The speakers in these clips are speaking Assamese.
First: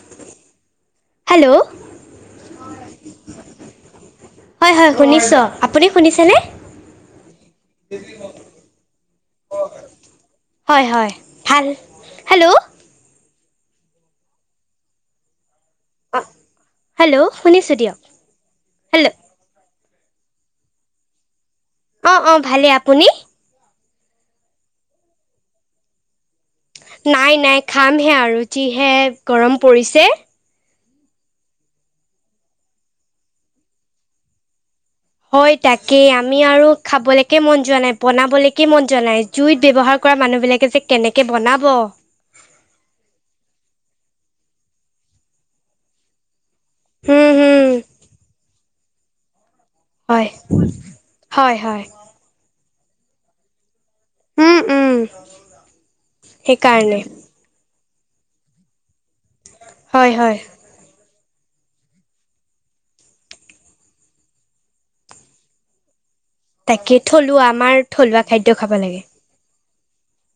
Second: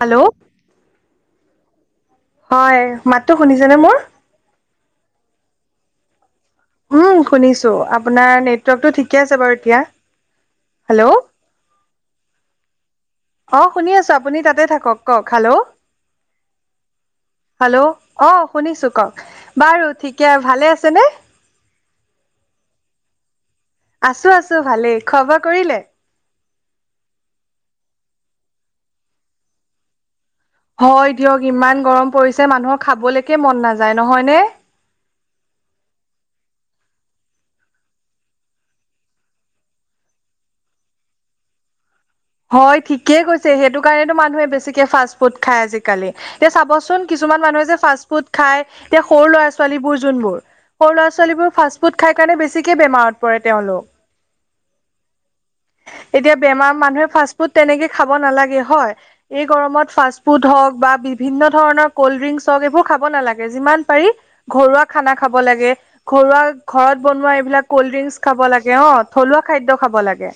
হেল্ল'? হেল্ল' হয়, মাতটো শুনিছেনে মোৰ? হয় হয় শুনিছো, আপুনি শুনিছেনে? উম শুনিছো, আপোনাৰ নেটৱৰ্কটো ঠিকে আছে বাৰু এতিয়া। হয় হয় হেল্ল'? ভাল। হেল্ল'? অ শুনি আছো আপুনি তাতে থাকক। কওক? হেল্ল'? হেল্ল' শুনিছোঁ হেল্ল'? দিয়ক অ শুনিছো, হেল্ল' কওক? বাৰু ঠিকে, ভালে আছেনে? অঁ অঁ ভালে, আপুনি? আছো আছো ভালেই। খোৱা বোৱা কৰিলে? নাই নাই খামহে আৰু যিহে গৰম পৰিছে। হয় দিয়ক, ইমান গৰম পৰিছে মানুহৰ খাবলৈকে মন নাযায় নহয়নে? হয়ঁ তাকেই আমি আৰু খাবলৈকে মন যোৱা নাই বনাবলৈকে মন যোৱা নাই। জুইত ব্যৱহাৰ কৰা মানুহবিলাকে যে কেনেকে বনাব। হয়ঁ ঠিকেই কৈছে সেইটো কাৰণেতো মানুহে বেছিকে ফাষ্ট ফুড খায় আজিকালি। এতিয়া চাবচোন হুম কিছুমান হুম মানুহে যে ফাষ্ট ফুড খাই এতিয়া সৰু ল'ৰা ছোৱালী,, ছোৱালীবোৰ হয় যোনবোৰ সৰু ল'ৰা ছোৱালীবোৰ হয় ফাষ্ট হয় ফুড খাই কাৰণে বেছিকে বেমাৰত পৰে তেওঁলোক। উম উম এতিয়া বেমাৰ সেইকাৰণে মানুহে,, ফাষ্ট ফুড তেনেকে খাব নালাগে হয়। এই গৰমত হয় ফাষ্ট হয় ফুড হক বা ভিন্ন ধৰণৰ কল্ড ড্ৰিংক হওক এইবোৰ খাব নালাগে যিমান পাৰি,,, ঘৰুৱা খানা খাব লাগে, ঘৰুৱা তাকে ঘৰত বনোৱা থলুৱা এইবিলাক আমাৰ কল্ড ড্ৰিংকচ থলুৱা খাব খাদ্য লাগে অঁ থলুৱা খাদ্য খাব লাগে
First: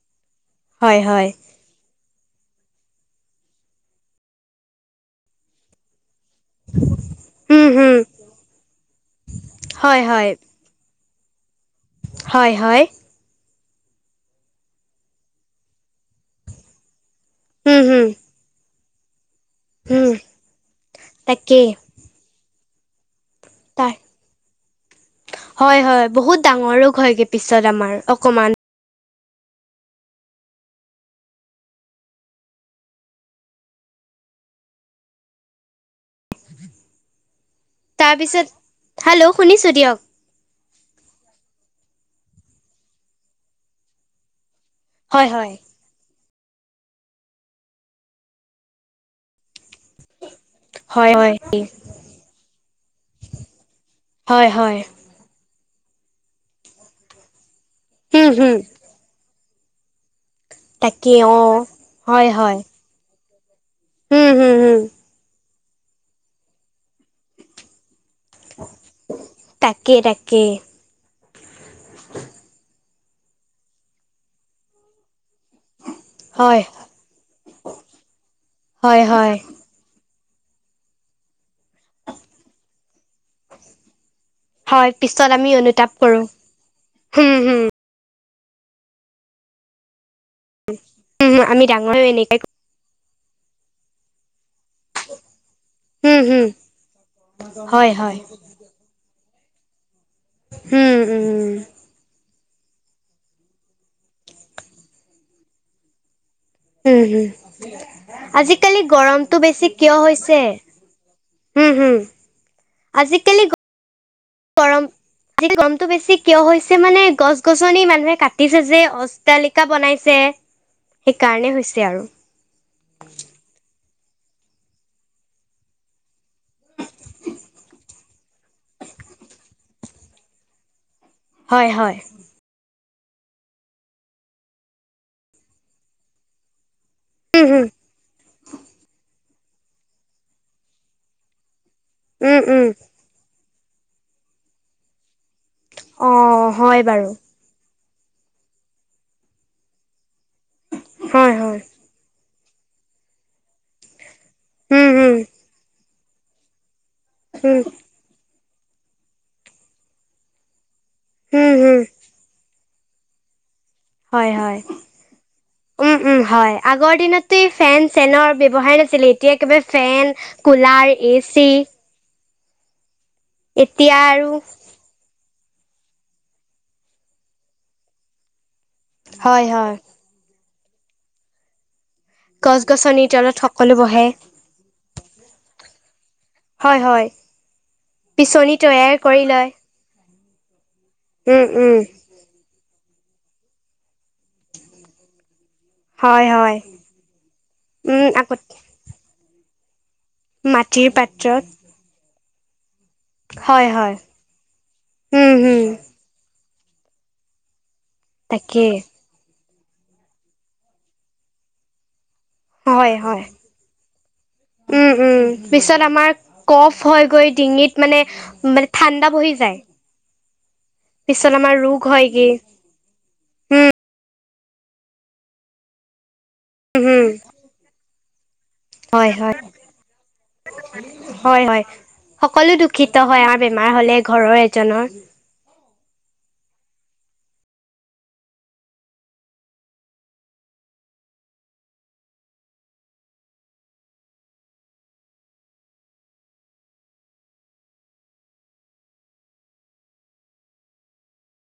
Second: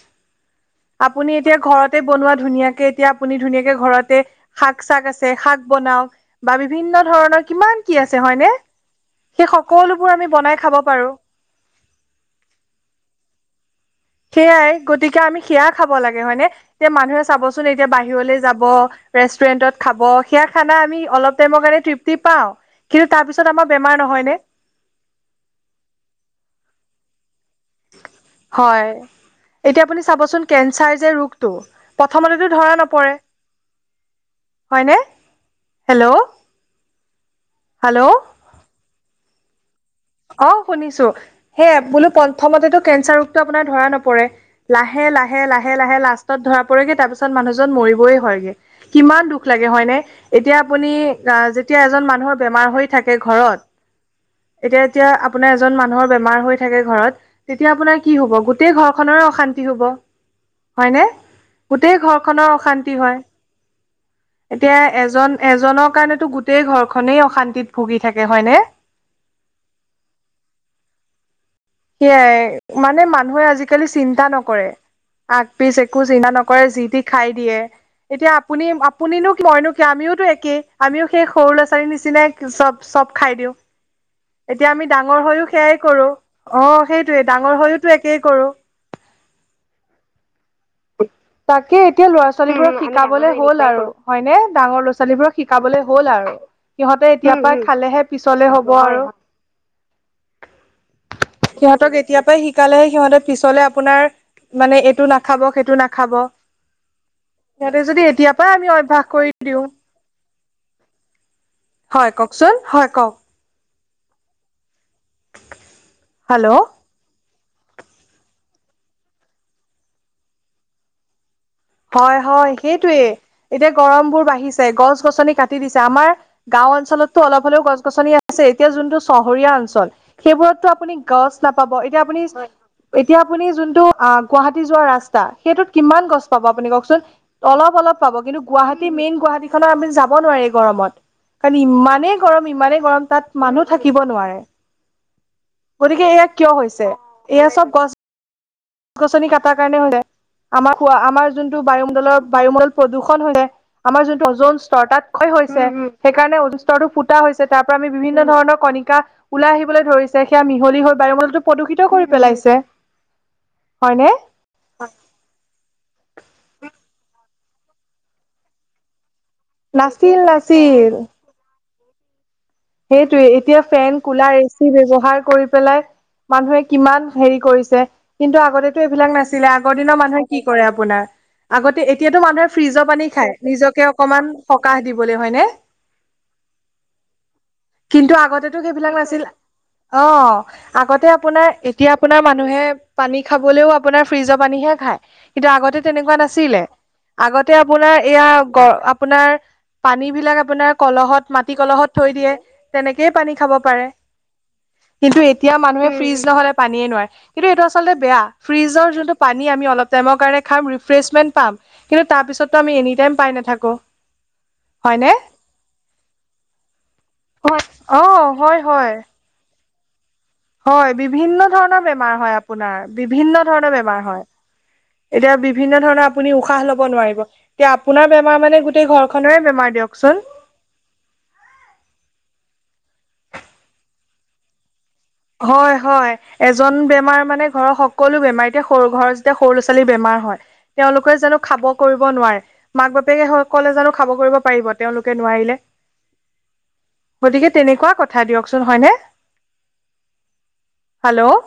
হয় হয় আপুনি। এতিয়া ঘৰতে বনোৱা ধুনীয়াকে এতিয়া আপুনি ধুনীয়াকে ঘৰতে শাক চাক আছে শাক বনাওঁক। বা বিভিন্ন ধৰণৰ উম কিমান হুম কি আছে হয়নে সেই হয় সকলোবোৰ আমি বনাই খাব পাৰো। হয়ঁ হয়ঁ। সেয়াই গতিকে আমি সেয়া খাব লাগে হয়নে এতিয়া মানুহে চাবচোন উম এতিয়া হুম বাহিৰলৈ যাব,,, ৰেষ্টুৰেন্টত খাব হুম সেয়া খানা আমি অলপ টাইমৰ তাকেই কাৰণে তৃপ্তি পাওঁ। কিন্তু তাৰপিছত আমাৰ বেমাৰ নহয়নে। হয়ঁ হয়ঁ বহুত ডাঙৰ ৰোগ হয়গে পিছত আমাৰ অকমান। হয়ঁ। এতিয়া আপুনি চাবচোন কেঞ্চাৰ যে ৰোগটো প্ৰথমতেতো ধৰা নপৰে। হয়নে হেলৌ! তাৰপিছত হেল্লৌ! শুনিছোঁ দিয়ক। অঁ শুনিছো সেই বোলো প্ৰথমতেতো কেঞ্চাৰ ৰোগটো আপোনাৰ ধৰা নপৰে। লাহে হয় লাহে লাহে। হয় লাহে লাহে লাষ্টত ধৰা পৰিগে তাৰ পিছত মানুহজন মৰিবই হয়গে কিমান দুখ লাগে হয়নে। এতিয়া আপুনি হয় হয় যেতিয়া এজন মানুহৰ বেমাৰ হৈ থাকে ঘৰত হয় হয় এতিয়া। যেতিয়া আপোনাৰ এজন মানুহৰ বেমাৰ হৈ থাকে ঘৰত তেতিয়া আপোনাৰ,, কি হুম হব হুম গোটেই ঘৰখনৰ অশান্তি হ'ব। হয়নে তাকে অ গোটেই হয় ঘৰখনৰ হয় অশান্তি হয় হুম হুম এতিয়া হুম এজন,,, এজনৰ কাৰণেতো গোটেই ঘৰখনেই অশান্তিত ভুগি থাকে হয় নে? তাকে তাকে। সেয়াই মানে মানুহে আজিকালি চিন্তা নকৰে। আগ পিচ একো চিন্তা হয় নকৰে যি তি খাই দিয়ে এতিয়া আপুনি হয় আপুনিনো হয় মইনো আমিওতো একেই আমিও সেই সৰু ল'ৰা ছোৱালীৰ নিচিনাই চব। চব খাই দিওঁ। এতিয়া আমি হয় ডাঙৰ পিছত হৈও আমি সেয়াই অনুতাপ কৰো। অঁ সেইটোৱে হুম ডাঙৰ হুম হৈয়ওতো একেই কৰো। হুম আমি তাকে ডাঙৰ এতিয়া ল'ৰা এনেকে ছোৱালীবোৰক শিকাবলে হ'ল আৰু হয়নে ডাঙৰ ল'ৰাৰ ছোৱালীবোৰক শিকাবলৈ হ'ল হুম আৰু হুম সিহঁতে এতিয়া পৰাই হয় খালেহে হয় পিছলে হ'ব আৰু। হুম উম সিহতক এতিয়াৰ পৰাই শিক সিকালেহে সিহঁতে পিছলে আপোনাৰ মানে এইটো নাখাব সেইটো নাখাব। উমঁ সিহঁতে যদি এতিয়াৰ হোম পৰাই আমি আজিকালি অভ্যাস কৰি গৰমতটো দিওঁ বেছি কিয় হৈছে? হোম হোম হয় কওকচোন হয় কওক আজিকালি গৰম গৰমতটো বেছি কিয় হেল্ল' হৈছে মানে গছ গছ গছনি মানুহে কাটিছে যে অজটালিকা বনাইছে সেইকাৰণে হৈছে। আৰু হযঁ হয়ঁ সেইটোৱে, এতিয়া গৰম বোৰ বাঢ়িছে গছ গছনি কাটি দিছে আমাৰ গাওঁ অঞ্চলতটো অলপ হলেও গছ গছনি আছে এতিয়া যোনটো চহৰীয়া অঞ্চল সেইবোৰতটো আপুনি। গছ হয় নাপাব হয় এতিয়া আপুনি, এতিয়া আপুনি যোনটো গুৱাহাটী যোৱা ৰাস্তা সেইটোত কিমান গছ পাব আপুনি কওকচোন। উম হম অলপ অলপ পাব কিন্তু গুৱাহাটী মেইন গুৱাহাটী খনৰ আমি যাব নোৱাৰি গৰমত কাৰণ ইমান, ইমানে উম গৰম উম ইমানেই গৰম তাত মানুহ থাকিব নোৱাৰে। গতিকে অ এয়া কিয় হয় হৈছে বাৰু এয়া চব গছ। ট্টগছ গছনি কটাৰ কাৰণে হলে আমাৰ হয় আমাৰ যোনটো হয় বায়ুমণ্ডলৰ বায়ুমণ্ডল প্ৰদূষণ হ'লে। আমাৰ যোনটো ওজন স্তৰ উম তাত হম কয় হৈছে সেইকাৰণে স্তৰটো ফুটা হৈছে উম তাৰ পৰা আমি, বিভিন্ন ধৰণৰ কণিকা ওলাই আহিবলৈ ধৰিছে সেয়া মিহলি হৈ বায়ুমলতো উম হম প্ৰদূষিত কৰি পেলাইছে। হয় নে। হয় উম উম হয় আগৰ দিনতো ফেন চেনৰ ব্যৱহাৰ নাছিলে। এতিয়া একেবাৰে ফেন নাছিল নাছিল কুলাৰ এ চি। সেইটোয়ে এতিয়া ফেন কুলাৰ এ চি, ব্যৱহাৰ কৰি পেলাই মানুহে কিমান হেৰি কৰিছে। কিন্তু আগতেতো এইবিলাক হয় নাছিলে হয় আগৰ দিনৰ মানুহে কি কৰে আপোনাৰ, আগতে এতিয়াতো মানুহে গছ ফ্ৰিজৰ গছনিৰ পানী তলত খায় সকলো নিজকে বহে অকমান সকাহ দিবলে হয়নে। হয় হয় কিন্তু আগতেতো বিচনী সেইবিলাক তৈয়াৰ নাছিল কৰি লয়। অ আগতে উম আপোনাৰ উম এতিয়া। আপোনাৰ মানুহে পানী খাবলৈও আপোনাৰ ফ্ৰিজৰ পানীহে খায় কিন্তু আগতে, তেনেকুৱা হয় হয় নাছিলে আগতে আপোনাৰ উম এয়া আগত গ আপোনাৰ। পানী বিলাক আপোনাৰ মাটিৰ কলহত পাত্ৰত মাটি কলহত থৈ দিয়ে। তেনেকেই পানী খাব হয় পাৰে হয় কিন্তু উম এতিয়া উম মানুহে ফ্ৰিজ নহ'লে পানীয়ে নোৱাৰে কিন্তু এইটো আচলতে বেয়া তাকেই ফ্ৰিজৰ যোনটো, পানী আমি অলপ টাইমৰ কাৰণে খাম ৰিফ্ৰেছমেন্ট পাম কিন্তু তাৰপিছত, ত' আমি এনি হয় টাইম হয় পাই নাথাকো উম হয় নে। উম পিছত আমাৰ কফ হৈ গৈ হয়। ডিঙিত মানে অ হয় মানে হয় ঠাণ্ডা বহি যায়। হয় পিছত বিভিন্ন আমাৰ ৰোগ ধৰণৰ বেমাৰ হয়গে হয় আপোনাৰ। বিভিন্ন উম ধৰণৰ বেমাৰ হয় এতিয়া বিভিন্ন ধৰণৰ আপুনি উশাহ লব উম নোৱাৰিব এতিয়া আপোনাৰ বেমাৰ মানে গোটেই হয় ঘৰখনেৰে হয় বেমাৰ দিয়কচোন। হয় হয় সকলো দুখিত হয় আমাৰ বেমাৰ হলে ঘৰৰ এজনৰ। হয় হয়। এজন বেমাৰ মানে ঘৰৰ সকলো বেমাৰ এতিয়া সৰু ঘৰত যেতিয়া সৰু ল'ৰা ছোৱালী বেমাৰ হয়। তেওঁলোকে জানো খাব কৰিব নোৱাৰে। মাক বাপেকে সকলে জানো খাব কৰিব পাৰিব তেওঁলোকে নোৱাৰিলে। গতিকে তেনেকুৱা কথা দিয়কচোন হয়নে। Hello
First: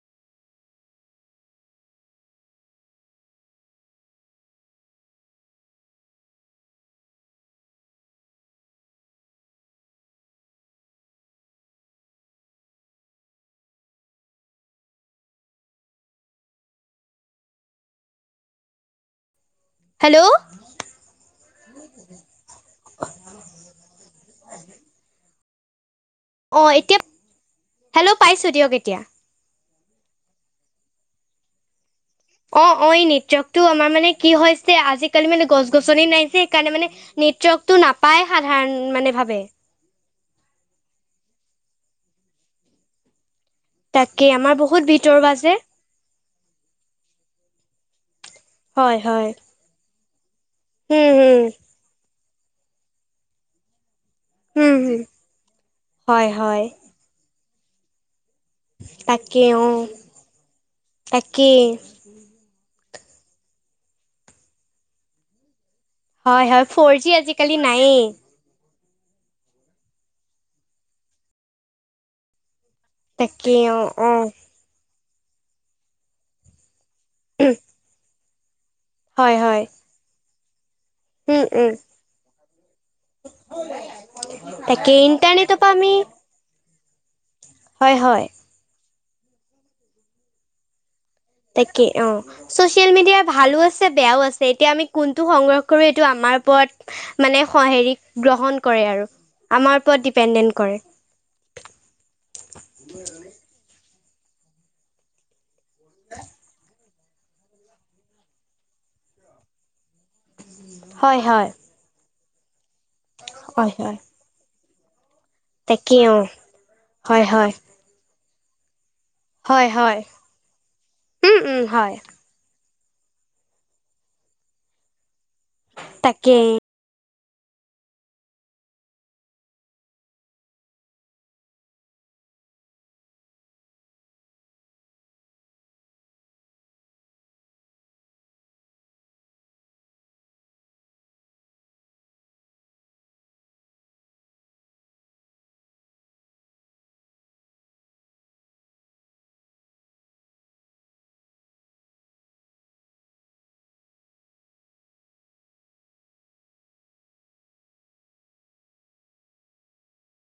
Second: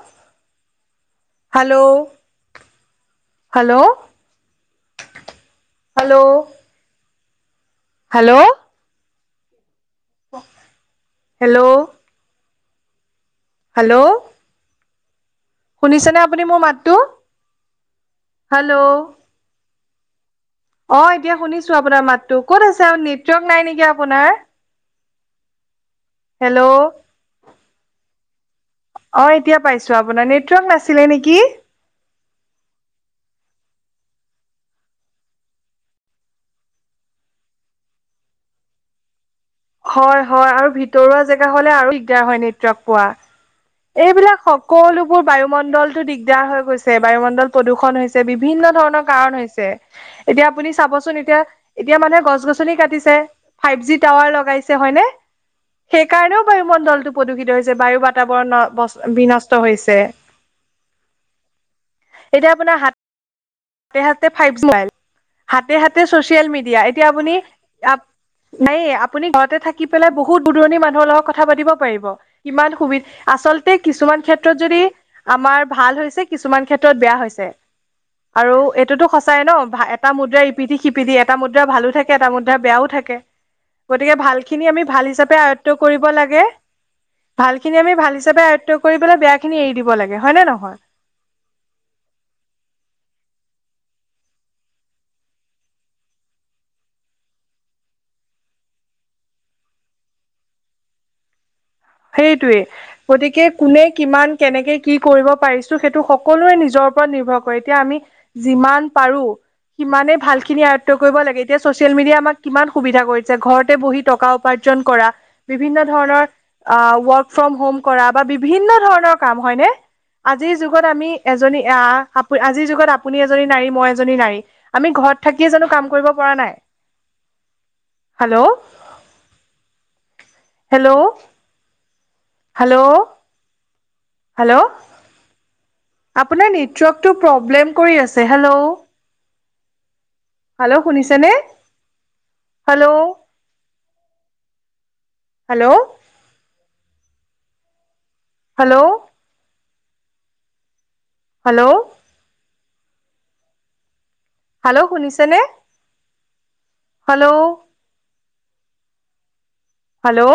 hello, hello, hello, hello, hello, hello, শুনিছেনে আপুনি মোৰ মাতটো হেল্ল', হেল্ল', অ এতিয়া শুনিছো আপোনাৰ মাতো ক'ত আছে আৰু নেটৱৰ্ক নাই নেকি আপোনাৰ। [inaudible] অ এতিয়া হেল্ল', পাইছো দিয়ক এতিয়া। অ', এতিয়া পাইছোঁ, আপোনাৰ নেটৱৰ্ক নাছিলে নেকি? অ', অ', এই নেতৱৰ্ক টো আমাৰ মানে কি হৈছে, আজিকালি মানে গছ-গছনি নাইজে, সেইকাৰণে মানে- নেতৱৰ্কটো নাপায় সাধাৰণ, মানে ভাবে। হয় হয় আৰু ভিতৰুৱা জেগা হ'লে আৰু দিগদাৰ হয়, নেতৱৰ্ক পোৱা। তাকেই এইবিলাক আমাৰ বহুত সকলোবোৰ ভিতৰুৱা যে বায়ুমণ্ডল- টো দিগদাৰ হৈ গৈছে, বায়ুমণ্ডল প্ৰদূষণ হৈছে। বিভিন্ন হয় ধৰণৰ হয় কাৰণ হৈছে। এতিয়া আপুনি চাবচোন উম এতিয়া, হুম এতিয়া মানুহে গছ-গছনি কাটিছে, ফাইভ জি টাৱাৰ হুম লগত হুম হয়নে, সেই হয় কাৰণেও হয় বায়ুমণ্ডলটো প্ৰদূষিত হৈছে, বায়ু বাতাবৰণত। তাকেই বিনষ্ট অ হৈছে, তাকেই এতিয়া আপোনাৰ হাত- হাতে হাতে ফাইভ ষ্টাইল, হাতে হাতে হয় চছিয়েল হয় মিডিয়া ফ'ৰ এতিয়া জি আপুনি আজিকালি নায়েই নাইয়ে, আপুনি ঘৰতে থাকি পেলাই বহুত দূৰ-দূৰণি মানুহৰ লগত কথা পাতিব পাৰিব, ইমান সুবিধা- তাকেই আচলতে অ অ কিছুমান ক্ষেত্ৰত যদি আমাৰ ভাল হৈছে, কিছুমান ক্ষেত্ৰত বেয়া হৈছে। আৰু এইটোতো হয় সঁচাই ন, হয় এটা মুদ্ৰাই- ইপিঠি সিপিঠি, এটা উম মুদ্ৰা উম ভালো থাকে, এটা মুদ্ৰা বেয়াও থাকে। গতিকে ভাল খিনি আমি তাকে ভাল হিচাপে ইণ্টাৰনেটৰ আয়ত্ব পৰা আমি কৰিব লাগে। ভালখিনি আমি হয় ভাল হয় হিচাপে আয়ত্ব কৰি পেলাই, বেয়া খিনি এৰি দিব লাগে হয় নে নহয়? তাকে অ', ছ'চিয়েল মিডিয়া ভালোঁ আছে, বেয়াও আছে। এতিয়া আমি কোনটো সংগ্ৰহ কৰোঁ, এইটো আমাৰ ওপৰত মানে হেৰি গ্ৰহণ কৰে আৰু, আমাৰ ওপৰত ডিপেণ্ডেণ্ট কৰে। সেইটোৱে, গতিকে কোনে কিমান কেনেকে কি কৰিব পাৰিছ সেইটো সকলোৱে নিজৰ ওপৰত নিৰ্ভৰ কৰে, এতিয়া আমি যিমান পাৰোঁ, সিমানে ভাল খিনি আয়ত্ব কৰিব হয় লাগে, হয় এতিয়া ছ'চিয়েল মিডিয়া আমাক কিমান সুবিধা কৰি দিছে, হয় ঘৰতে হয় বহি টকা উপাৰ্জন কৰা। বিভিন্ন তাকেই অ ধৰণৰ অ', হয় ৱৰ্ক হয় ফ্ৰম হোম কৰা বা বিভিন্ন ধৰণৰ- কাম হয় হয়নে, হয় আজিৰ যুগত আমি উম উম এজনী হয় আ আজিৰ যুগত আপুনি এজনী নাৰী, মই এজনী নাৰী, আমি ঘৰত থাকিয়ে জানোঁ কাম কৰিব পৰা তাকেই নাই। হেল্ল', হেল্ল', হেল্ল', হেল্ল', আপোনাৰ নেটৱৰ্কটো প্ৰব্লেম কৰি আছে, হেল্ল'। হেল্ল', শুনিছেনে? Hello, hello, hello, hello, hello, শুনিছেনে? Hello, hello,